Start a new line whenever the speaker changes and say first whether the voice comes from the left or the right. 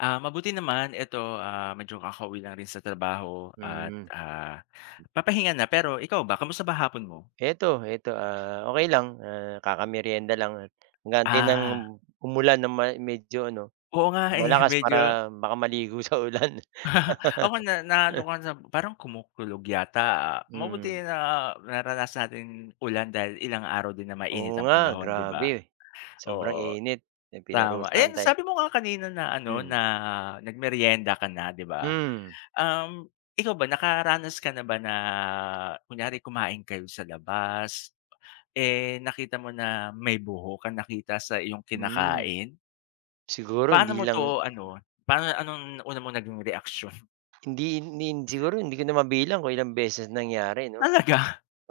left: Ah, mabuti naman. Eto, ah, medyo kakauwi lang rin sa trabaho at,
right: Mm.
left: ah, papahinga na, pero ikaw ba kumusta ba hapon mo?
right: Heto heto, ah, okey lang, ah, kaka-meryenda lang at nag-aantay ng
left: Ah.
right: umulan ng may medyo ano,
left: Oo nga eh,
right: malakas
left: medyo
right: para baka maligo sa ulan.
left: Ako na naano ka na parang kumukulog yata, ah,
right: Hmm.
left: mabuti na naranasan natin ulan dahil ilang araw din na mainit
right: Oo,
left: ang
right: nga
left: panahon 'di ba
right: grabe! Sobrang
left: oo.
right: init, yung
left: Tama,
right: pinarusahan
left: ayan
right: tay' eh.
left: sabi mo nga kanina na ano na
right: Mm.
left: nagmeryenda ka na 'di ba.
right: Hmm.
left: Um, ikaw ba nakaranas ka na ba na kunyari kumain kayo sa labas, eh, nakita mo na may buhok ka nakita sa iyong
right: Mm.
left: kinakain?
right: Siguro,
left: Paano
right: hindi
left: mo
right: lang
left: 'to ano, paano, anong nauna mo naging reaksiyon?
right: Hindi hindi siguro, hindi ko na mabilang kung ilang beses nangyari 'no
left: Talaga?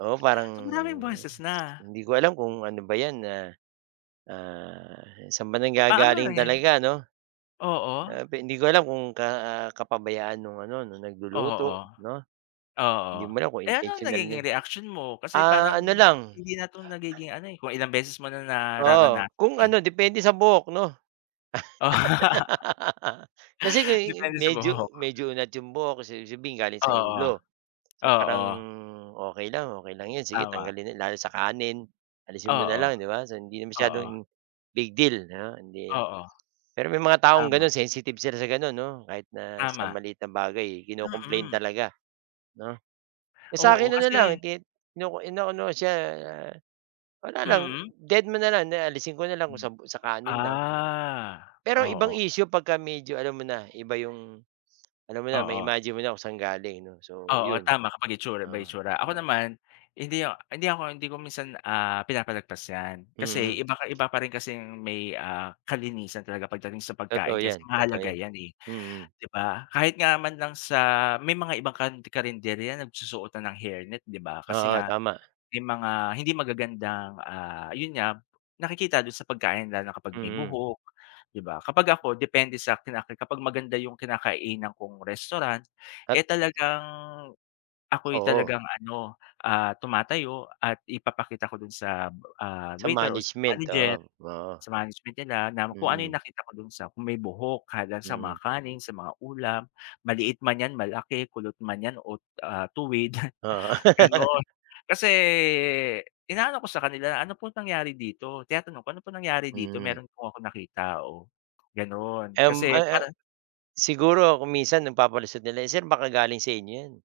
right: oo,
left: So,
right: parang,
left: maraming
right: hmm,
left: beses na.
right: hindi ko alam kung ano ba 'yan, ah. Ah, saan ba
left: Paano na
right: nanggagaling
left: 'yan?
right: talaga 'no?
left: Oo.
right: Grabe, hindi ko alam kung ka kapabayaan nung ano nung
left: Oo.
right: nagluluto 'no.
left: Oo,
right: Hindi mo alam kung
left: eh ano ang
right: intensiyonal na
left: nagiging reaksiyon mo? Kasi
right: ah,
left: parang,
right: ano lang,
left: hindi
right: ah
left: na 'to nagiging ano, eh, kung ilang beses mo na
right: Oo,
left: nararanasan
right: kung
left: eh.
right: ano depende sa buhok 'no. Kasi uh,
left: Depende sa
right: medyo
left: buhok.
right: medyo unat 'yong buhok kasi sabihin galing sa
left: Oo.
right: ulo. So parang
left: Oo.
right: okey lang, okey lang 'yon, sige
left: Tama.
right: tanggalin lalo sa kanin. Alisin mo na
left: Oo.
right: lang 'di ba hindi na
left: Oo.
right: masyadong, big deal 'no hindi
left: Oo.
right: pero may mga taong
left: Tama.
right: gano'n sensitive sila sa gano'n 'no kahit na sa
left: Tama.
right: maliit na bagay kino-complain
left: Mm.
right: talaga, 'no. Eh, sa'kin
left: Oo
right: na na lang
left: kasi
right: gid ino inaano siya wala lang,
left: Mm.
right: dedma na lang, di alisin ko na lang kung
left: Mm.
right: sab sa kanin lang.
left: Ah,
right: Pero ibang
left: oo.
right: issue pagka medyo alam mo na, iba yung. Alam mo na
left: Oo.
right: ma-imagine mo na kung sa'n galing 'no, so
left: Oo,
right: yun.
left: tama kapag itsura by
right: Ah,
left: itsura. Ako
right: oo.
left: naman, hindi ak hindi ako, hindi ko minsan, ah, pinapalagpas 'yan.
right: Mm.
left: Kasi iba ka iba pa rin kasing may, ah, kalinisan talaga pagdating sa pagkain
right: Totoo
left: kasi
right: 'yan, totoo
left: mahalaga
right: 'yan.
left: 'yan eh,
right: Mm.
left: 'di ba? Kahit nga man lang sa may mga ibang kan karenderya nagsusuot na ng hair net 'di ba kasi
right: Oo,
left: nga,
right: tama.
left: may mga hindi magagandang, ah, yun nga, nakikita dun sa pagkain lalo na kapag may
right: Mm.
left: buhok, 'di ba. Kapag ako depende sa'kin kapag maganda yung kinakainan kong restaurant,
right: At
left: eh, talagang ako'y
right: Oo.
left: talagang ano, ah, tumatayo at ipapakita ko dun sa, ah,
right: Sa
left: waiter o sa
right: management
left: manager.
right: oo, oo.
left: Sa management nila na kung ano yung
right: Mm.
left: nakita ko dun sa kung may buhok kada sa mga
right: Mm.
left: kaning, sa mga ulam, maliit man 'yan malaki, kulot man 'yan o, ah, tuwid,
right: Oo.
left: gano'n. Kasi inaano ko sa kanila, "Ano po nangyari dito?" Tinatanong ko, "Ano po nangyari dito?"
right: Mm.
left: Meron po akong nakita, oh, gano'n kasi
right: M-uh-huh.
left: para
right: Siguro kung minsan nagpapalusot nila, "Sir, baka galing sa inyo 'yan."